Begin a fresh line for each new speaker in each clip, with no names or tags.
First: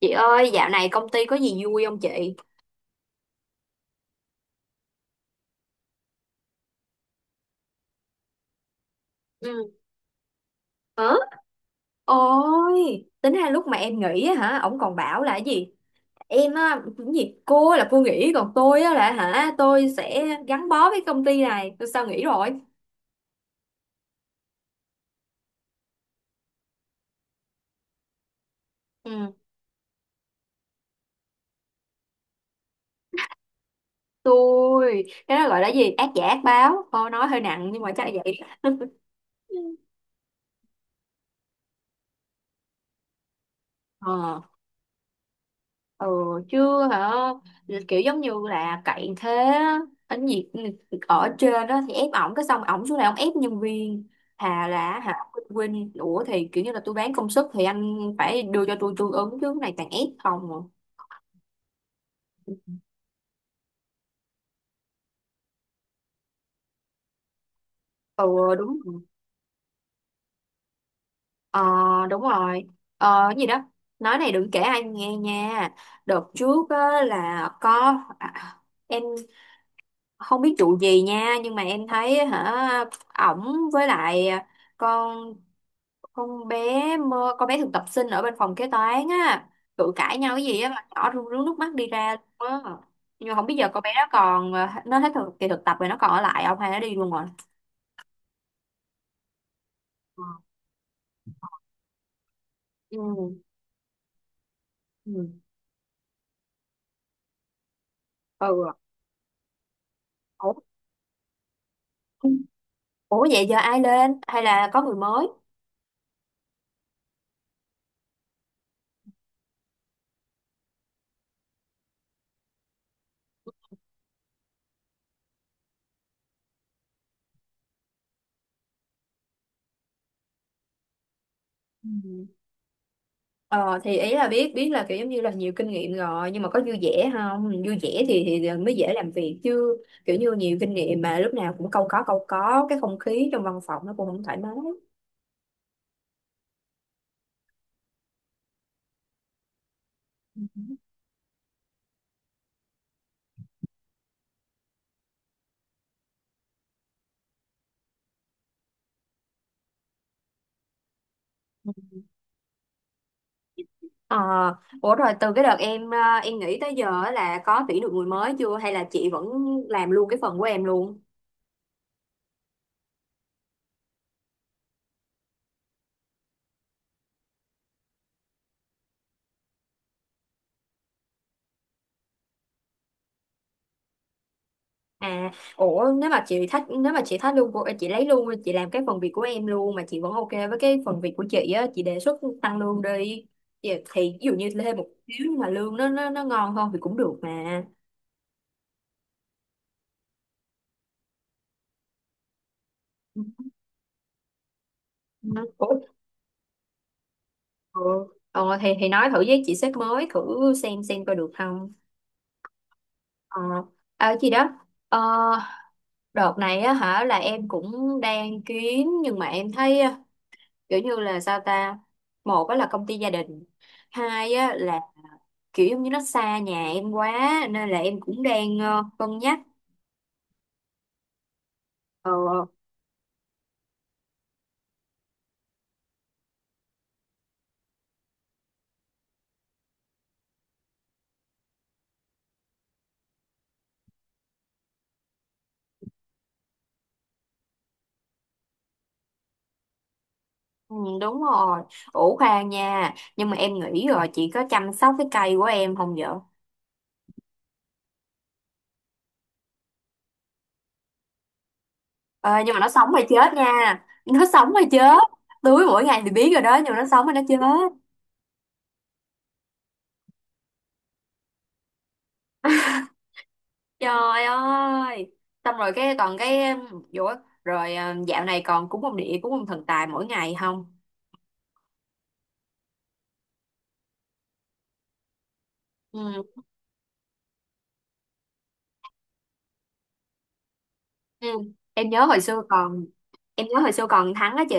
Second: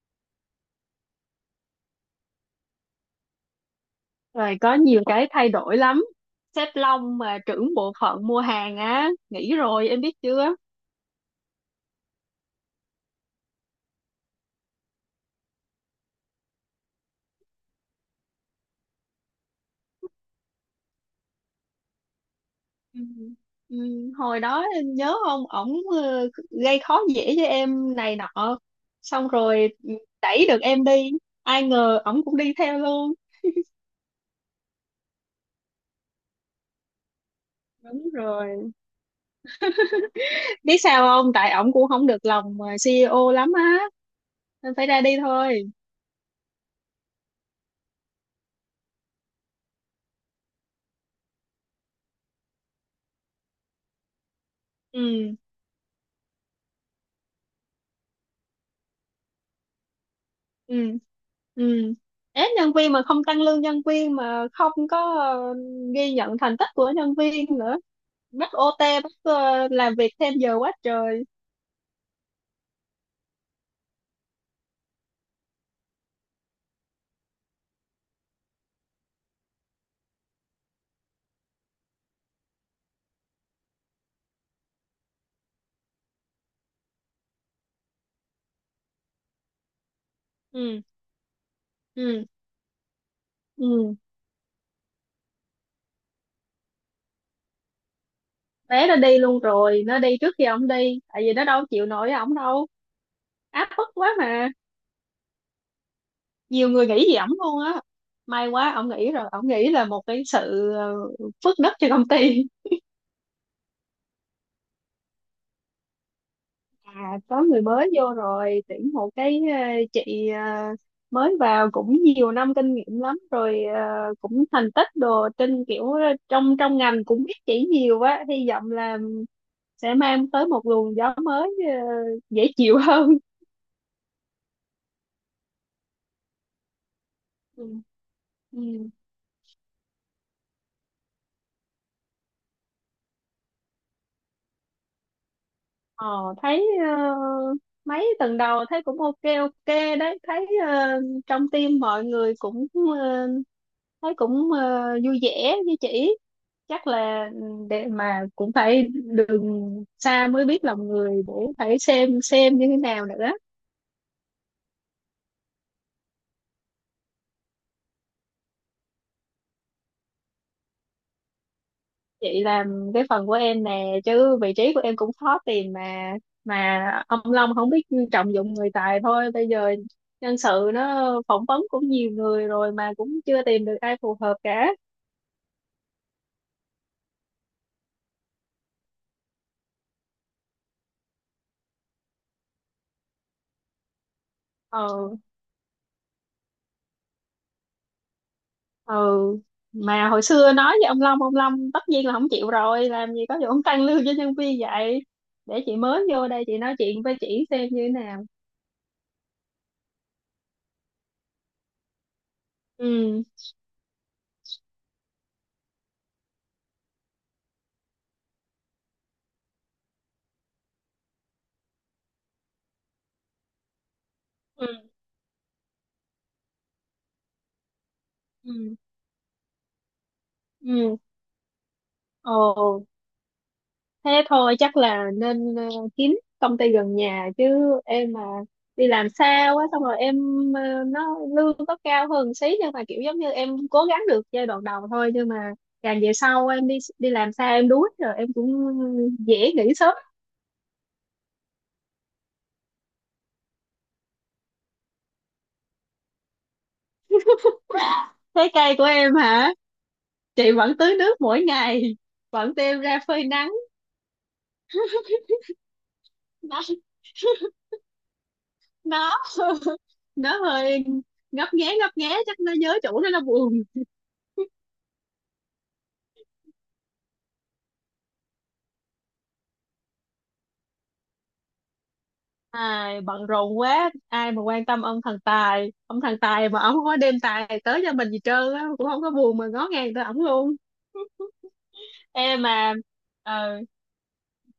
Chị ơi, dạo này công ty có gì vui không chị?
Rồi, có nhiều cái thay đổi lắm. Sếp Long mà trưởng bộ phận mua hàng á, nghỉ
Ừ.
rồi em biết chưa?
Hả? Ôi, tính ra lúc mà em nghỉ á hả, ổng còn bảo là cái gì? Em á, cái gì? Cô là cô nghỉ, còn tôi á là hả, tôi sẽ gắn bó với công ty này. Tôi sao nghỉ rồi?
Ừ. Ừ, hồi đó em nhớ không, ổng gây khó dễ cho em này nọ, xong
Ừ,
rồi đẩy được em đi, ai ngờ ổng cũng đi theo luôn.
tôi, cái đó gọi là gì? Ác giả ác báo. Thôi nói hơi nặng nhưng mà chắc
Đúng
là vậy.
rồi. Biết sao không, tại ổng cũng không được lòng CEO lắm á,
Ờ.
nên phải ra đi thôi.
Ừ, chưa hả, kiểu giống như là cậy thế á. ở nhiệt ừ, Ở trên đó thì ép ổng cái xong ổng xuống này ổng ép nhân viên hà là hả,
Ừ.
quên, ủa thì kiểu như là tôi bán công sức thì anh phải đưa cho tôi tương ứng chứ cái này toàn ép không à.
Ừ. Ừ, ép nhân viên mà không tăng lương nhân viên, mà không có ghi nhận thành tích của nhân viên nữa. Bắt
Ừ, đúng
OT,
rồi.
bắt làm việc thêm giờ quá trời.
ờ đúng rồi. Ờ Cái gì đó, nói này đừng kể ai nghe nha. Đợt trước á, là có em không biết vụ gì nha nhưng mà em thấy hả ổng với lại con con bé con bé thực tập sinh ở bên phòng kế toán á cự cãi nhau cái gì á
Ừ.
mà nhỏ rưng rưng nước mắt đi ra
Ừ.
luôn á. Nhưng mà không biết giờ con bé
Ừ,
đó còn nó hết kỳ thực tập rồi nó còn ở lại không hay nó đi luôn rồi.
bé nó đi luôn rồi, nó đi
Ờ.
trước khi ông đi, tại vì nó đâu chịu nổi ổng đâu.
Ừ.
Áp bức quá mà.
Ừ.
Nhiều người nghĩ gì ổng luôn á. May
Ừ.
quá, ổng nghĩ rồi, ổng nghĩ là một cái
Ủa.
sự phước đức cho công ty.
Ủa vậy giờ ai lên hay là có người mới?
À, có người mới vô rồi, tuyển một cái chị mới vào, cũng nhiều năm kinh nghiệm lắm rồi, cũng thành tích đồ trên, kiểu trong trong ngành cũng biết chỉ nhiều, quá hy vọng là sẽ mang tới một luồng gió mới,
Ừ.
dễ chịu hơn.
Ờ, thì ý là biết biết là kiểu giống như là nhiều kinh nghiệm rồi nhưng mà có vui vẻ không,
Ừ.
vui vẻ thì mới
Ừ.
dễ làm việc chứ. Kiểu như nhiều kinh nghiệm mà lúc nào cũng câu có cái không khí trong văn phòng nó cũng không thoải mái.
Ờ, thấy ờ, mấy tuần đầu thấy cũng ok ok đấy,
Ừ.
thấy trong team mọi người cũng ờ, thấy cũng vui vẻ với chị. Chắc là ừ, để mà cũng phải đường xa mới biết lòng người, để phải xem như thế nào nữa.
Ờ, ủa rồi từ cái đợt em em nghỉ tới giờ á là có tuyển được người mới chưa hay là chị vẫn làm luôn cái phần của em luôn?
Chị làm cái phần của em nè, chứ vị trí của em cũng khó tìm mà. Mà ông Long không biết trọng dụng người tài thôi. Bây giờ nhân sự nó phỏng vấn cũng nhiều người rồi mà cũng chưa tìm được ai phù hợp cả.
À, ủa nếu mà chị thích, nếu mà chị thích luôn của chị, lấy luôn, chị làm cái phần việc của em luôn mà chị vẫn ok với cái phần việc của chị á, chị đề xuất tăng lương đi. Thì, ví dụ như thêm một
Ừ.
xíu nhưng mà lương nó ngon hơn thì cũng được mà.
Ừ, mà hồi xưa nói với ông Long, ông Long tất nhiên là không chịu rồi, làm gì
Ừ.
có vụ ông tăng lương cho nhân viên vậy. Để
Ủa,
chị mới vô đây, chị nói chuyện với chị xem
ờ,
như thế nào.
ờ, thì nói thử với chị sếp mới thử xem coi được không.
Ừ.
Ờ, à, gì đó. Ờ, đợt này á hả là em cũng đang kiếm nhưng mà em thấy á, kiểu như là sao ta, một á là công ty gia đình, hai á là
Ừ.
kiểu giống như nó xa nhà em quá nên là em cũng đang
Ừ.
cân nhắc.
Ừ.
Ờ.
Ồ, thế thôi, chắc là nên kiếm công ty gần nhà chứ. Em mà đi làm xa quá, xong rồi em ờ, nó lương có cao hơn xí, nhưng mà kiểu giống như em cố gắng được giai đoạn đầu thôi, nhưng mà càng về sau em đi đi làm xa, em đuối rồi em cũng dễ nghỉ sớm.
Ừ, đúng rồi. Ủ khoan nha, nhưng mà em nghĩ rồi, chị có chăm sóc cái cây của em không vậy?
Thế cây của em hả? Chị vẫn tưới nước mỗi ngày,
Ờ,
vẫn
nhưng mà nó
đem
sống
ra
hay
phơi
chết
nắng.
nha? Nó sống hay chết? Tưới mỗi ngày thì biết rồi đó
nó
nhưng mà nó sống hay nó chết?
nó nó hơi ngấp nghé ngấp nghé, chắc nó nhớ chủ, nó buồn.
Trời ơi, xong rồi cái còn cái, ủa, rồi dạo này còn cúng ông địa cúng ông thần tài mỗi ngày không?
Ai bận rộn quá, ai mà quan tâm ông thần tài. Ông thần
Ừ,
tài mà ông không có đem tài tới cho mình gì trơn á, cũng không có buồn mà ngó ngàng tới ổng luôn.
ừ. Em nhớ hồi
Ê
xưa
mà
còn, em nhớ
ờ.
hồi xưa còn Thắng á chị,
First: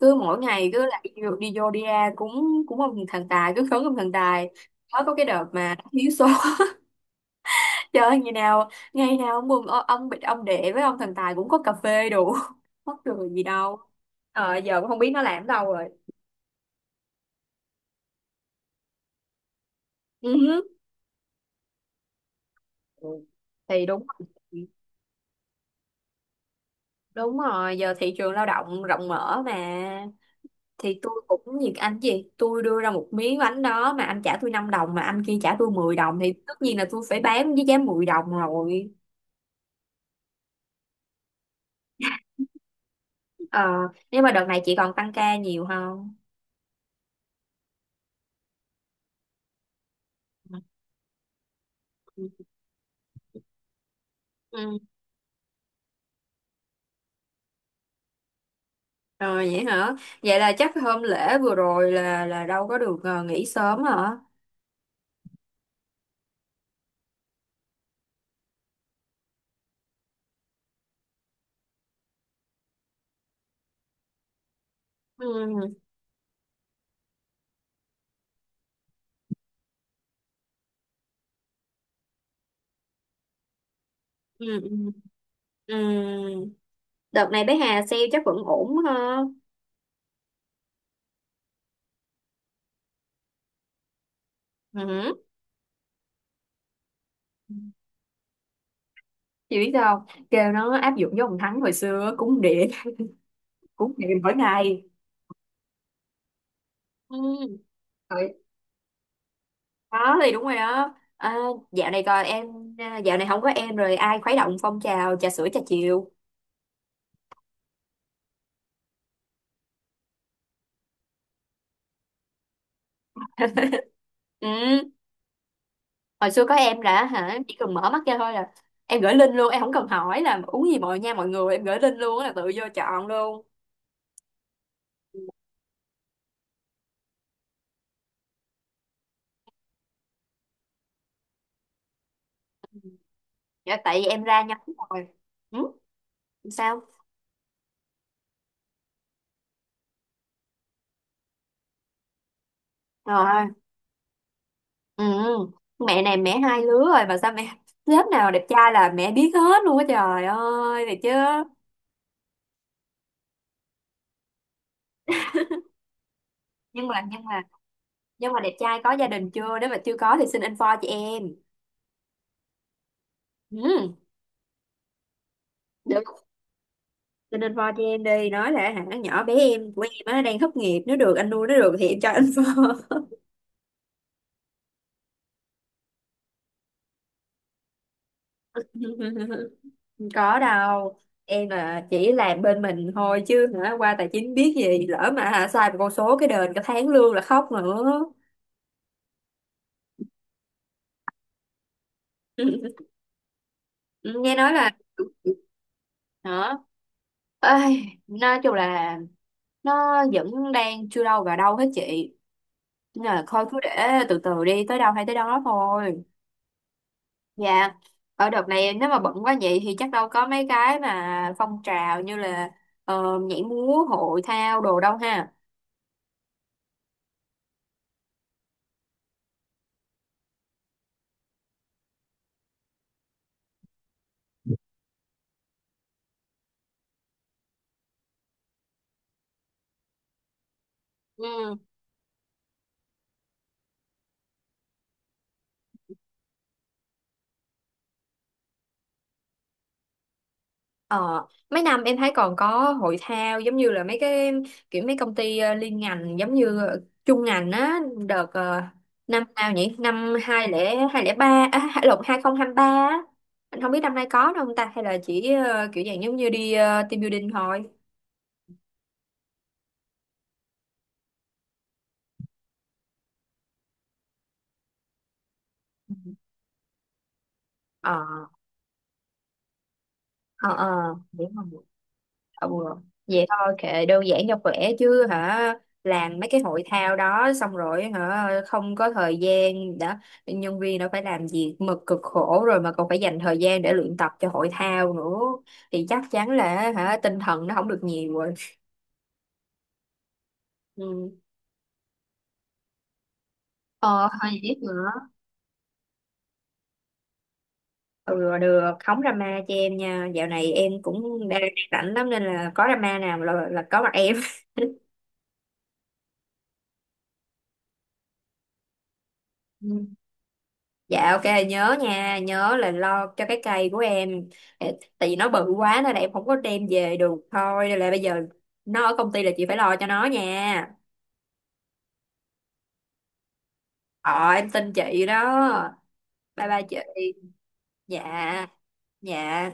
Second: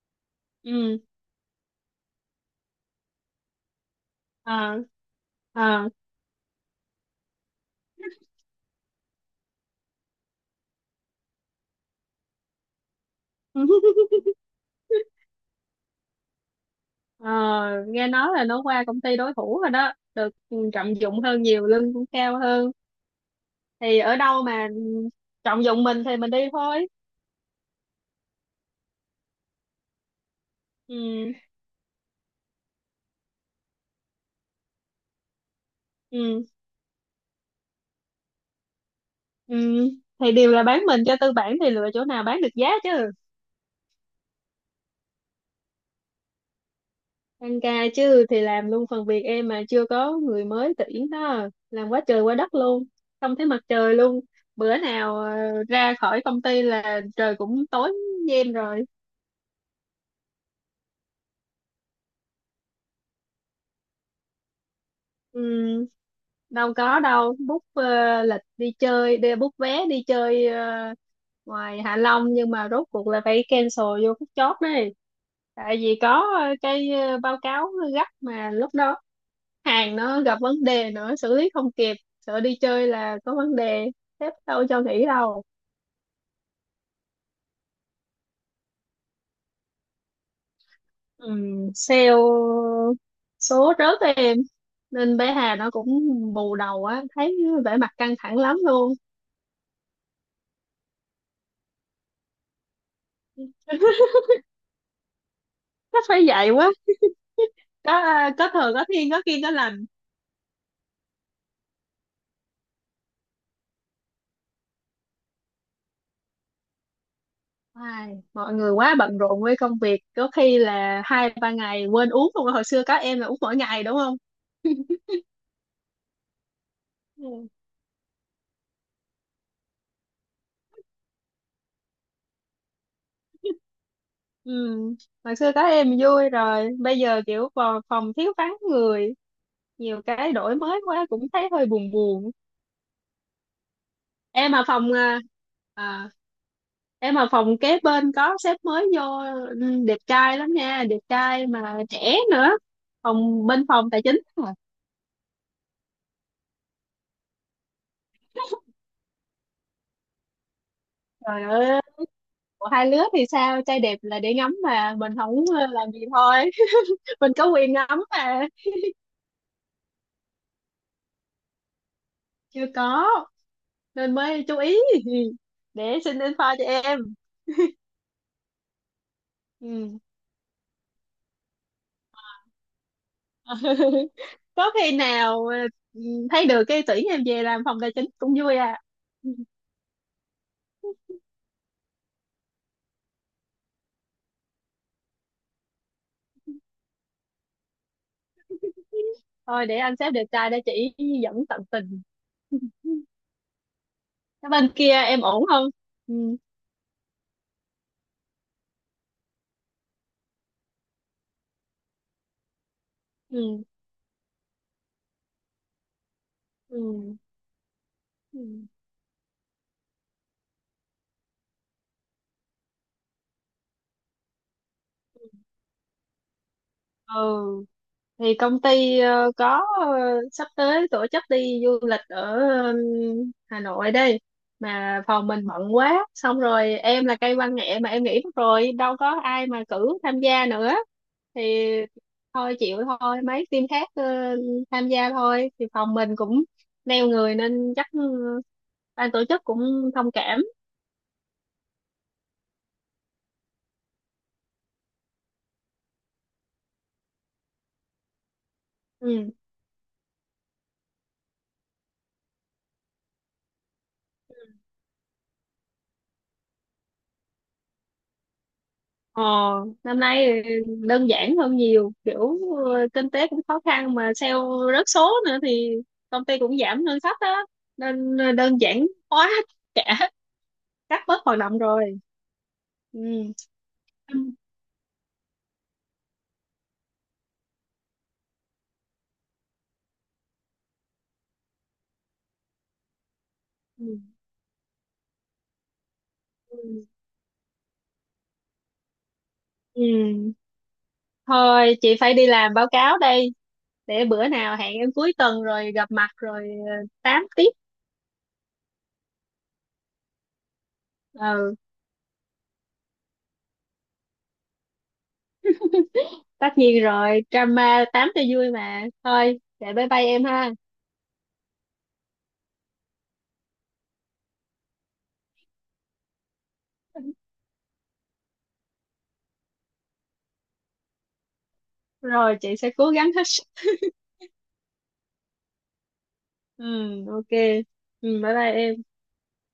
cứ mỗi ngày cứ
Ừ.
lại đi, đi vô đi ra cúng cúng ông thần tài, cứ khấn ông thần tài.
Ờ.
Mới có cái đợt mà
Ờ.
thiếu số chơi ơi, ngày nào ông bị ông đệ với ông thần tài cũng có cà phê đủ mắc cười gì đâu. Ờ, giờ cũng không biết nó làm ở đâu rồi.
Ờ, nghe nói là nó qua công ty đối thủ rồi đó,
Ừ.
được
Hứ.
trọng dụng hơn nhiều, lương cũng cao hơn.
Ừ, thì
Thì
đúng.
ở đâu mà trọng dụng mình thì mình đi thôi.
Đúng rồi, giờ thị trường lao động rộng mở mà. Thì tôi
Ừ.
cũng như anh gì, tôi đưa ra một miếng bánh đó mà anh trả tôi 5 đồng mà anh kia trả tôi 10 đồng thì
Ừ.
tất nhiên là tôi phải bán với giá 10 đồng rồi.
Ừ, thì đều là bán mình cho tư bản, thì lựa chỗ nào bán được giá chứ.
Ờ, nhưng mà đợt này chị còn tăng ca nhiều không?
Tăng ca chứ, thì làm luôn phần việc em mà chưa có người mới tuyển đó, làm quá trời quá
Ừ.
đất luôn. Không thấy mặt trời luôn. Bữa
Ừ.
nào ra khỏi công ty là trời cũng tối như em rồi.
Rồi vậy hả? Vậy là chắc hôm lễ vừa rồi là đâu có được nghỉ sớm hả?
Ừm, Đâu có đâu, book lịch đi chơi, đi book vé đi chơi ngoài Hạ Long, nhưng mà rốt cuộc là phải cancel vô phút chót đấy.
Ừ.
Tại vì có cái báo cáo gấp mà lúc đó hàng nó gặp vấn đề nữa, xử lý không kịp, sợ đi chơi là có vấn đề, sếp
Ừ.
đâu cho
Ừ.
nghỉ đâu.
Ừ. Đợt này bé Hà sale chắc vẫn ổn ha.
Sale số rớt em, nên
Ừ.
bé Hà nó cũng bù đầu á, thấy vẻ mặt căng thẳng lắm luôn.
Chị biết sao không? Kêu nó áp dụng với ông Thắng hồi xưa cúng điện cúng điện mỗi ngày.
Nó phải vậy quá.
Ừ.
có
Rồi.
có thừa, có thiên, có kiêng có lành.
Đó thì đúng rồi đó à, dạo này coi em, à, dạo này không có em rồi ai khuấy động phong trào trà sữa trà chiều.
Ai, mọi người quá bận rộn với công việc, có khi là hai ba ngày quên uống. Không, hồi xưa các em là uống mỗi ngày đúng không.
Ừ. Hồi xưa có em là hả,
Ừ.
chỉ cần mở mắt ra thôi là em gửi link luôn, em không cần hỏi là uống gì, mọi nha mọi người em gửi link luôn á là tự vô chọn luôn.
Ừ, hồi xưa các em vui rồi, bây giờ kiểu vào phòng thiếu vắng người, nhiều cái đổi mới quá cũng thấy hơi buồn buồn.
Dạ, tại vì em ra
Em
nhóm
ở phòng
rồi.
à?
Ừ.
À,
Sao
em ở phòng kế bên có sếp mới vô. Ừ, đẹp trai lắm nha, đẹp trai mà trẻ nữa.
rồi.
Phòng bên phòng tài chính.
Ừ. Mẹ này, mẹ hai lứa rồi mà sao mẹ lớp nào đẹp trai là mẹ biết hết luôn á trời ơi thì chứ.
Trời ơi, của hai lứa thì sao, trai đẹp là để ngắm mà, mình không làm gì thôi.
nhưng mà nhưng
Mình
mà
có quyền ngắm
nhưng mà
mà.
đẹp trai có gia đình chưa, nếu mà chưa có thì xin info cho em.
Chưa có,
Ừ.
nên mới chú ý để
Được.
xin info cho em.
Xin info cho em đi, nói là hả nhỏ bé em của
Ừ.
em á đang thất nghiệp, nếu được anh nuôi nó được thì em cho info.
Có khi nào thấy được cái tuyển em về làm phòng tài chính cũng vui à.
Không có đâu, em là chỉ làm bên mình thôi chứ hả qua tài chính biết gì, lỡ mà hả sai một con số cái đền cả tháng lương là khóc nữa.
Thôi để anh sếp đẹp trai để chỉ dẫn tận tình.
Nghe
Cái
nói là,
bên kia em ổn không? Ừ.
đó, ây, nói chung là nó vẫn đang chưa đâu vào đâu hết chị, nên là thôi cứ
Ừ.
để từ từ đi tới đâu hay tới đó thôi.
Ừ.
Dạ. Ở
Ừ.
đợt này nếu mà bận quá vậy thì chắc đâu có mấy cái mà phong trào như là nhảy múa hội thao đồ đâu ha.
Ừ. Thì công ty có sắp tới tổ chức đi du lịch ở Hà Nội đây, mà phòng mình bận quá, xong rồi em là cây văn nghệ mà em nghỉ mất rồi, đâu có ai mà cử tham gia nữa.
Ừ.
Thì thôi chịu thôi, mấy team khác tham gia thôi, thì phòng mình cũng neo người nên chắc ừ, ban tổ chức cũng thông cảm.
Ờ, mấy năm em thấy còn có hội thao giống như là mấy cái kiểu mấy công ty liên ngành giống như chung ngành á. Đợt năm
Ừ.
nào nhỉ, năm 2023 à, lộn, 2023 á. Anh không biết năm nay có đâu không ta, hay là chỉ kiểu dạng giống như đi team building thôi.
Ờ, năm nay đơn giản hơn nhiều, kiểu kinh tế cũng khó khăn, mà sale rớt số nữa thì
Ừ.
công ty cũng giảm ngân sách đó,
Ờ
nên đơn giản hóa cả
ờ.
các, bớt
Đúng
hoạt động rồi.
rồi. Ừ.
Ừ.
Vậy thôi kệ, đơn
Ừ.
giản cho khỏe chứ hả, làm mấy cái hội thao đó xong rồi hả không có thời gian, đã nhân viên đã phải làm việc mực cực khổ rồi mà còn phải dành thời gian để luyện tập cho hội thao nữa thì chắc chắn là
Ừ.
hả tinh thần nó không được nhiều rồi.
Ừ.
Ừ.
Thôi chị phải đi làm báo cáo đây. Để
Ờ,
bữa
thôi gì tiếp
nào hẹn em
nữa.
cuối tuần rồi gặp mặt rồi tám tiếp.
Ừ, được, không drama cho em nha, dạo này em cũng đang
Ừ,
rảnh lắm nên là có drama nào là có mặt em.
tất nhiên rồi, drama tám cho vui mà. Thôi để bye
Ừ.
bye em ha.
Dạ ok, nhớ nha, nhớ là lo cho cái cây của em. Ê, tại vì nó bự quá nên là em không có đem về được thôi, nên là bây giờ nó ở công ty là chị phải lo cho nó nha.
Rồi chị sẽ cố gắng hết.
Ờ, em tin chị đó. Bye bye
Ừ.
chị.
Ok. Ừ, bye
Dạ.
bye em.
Dạ.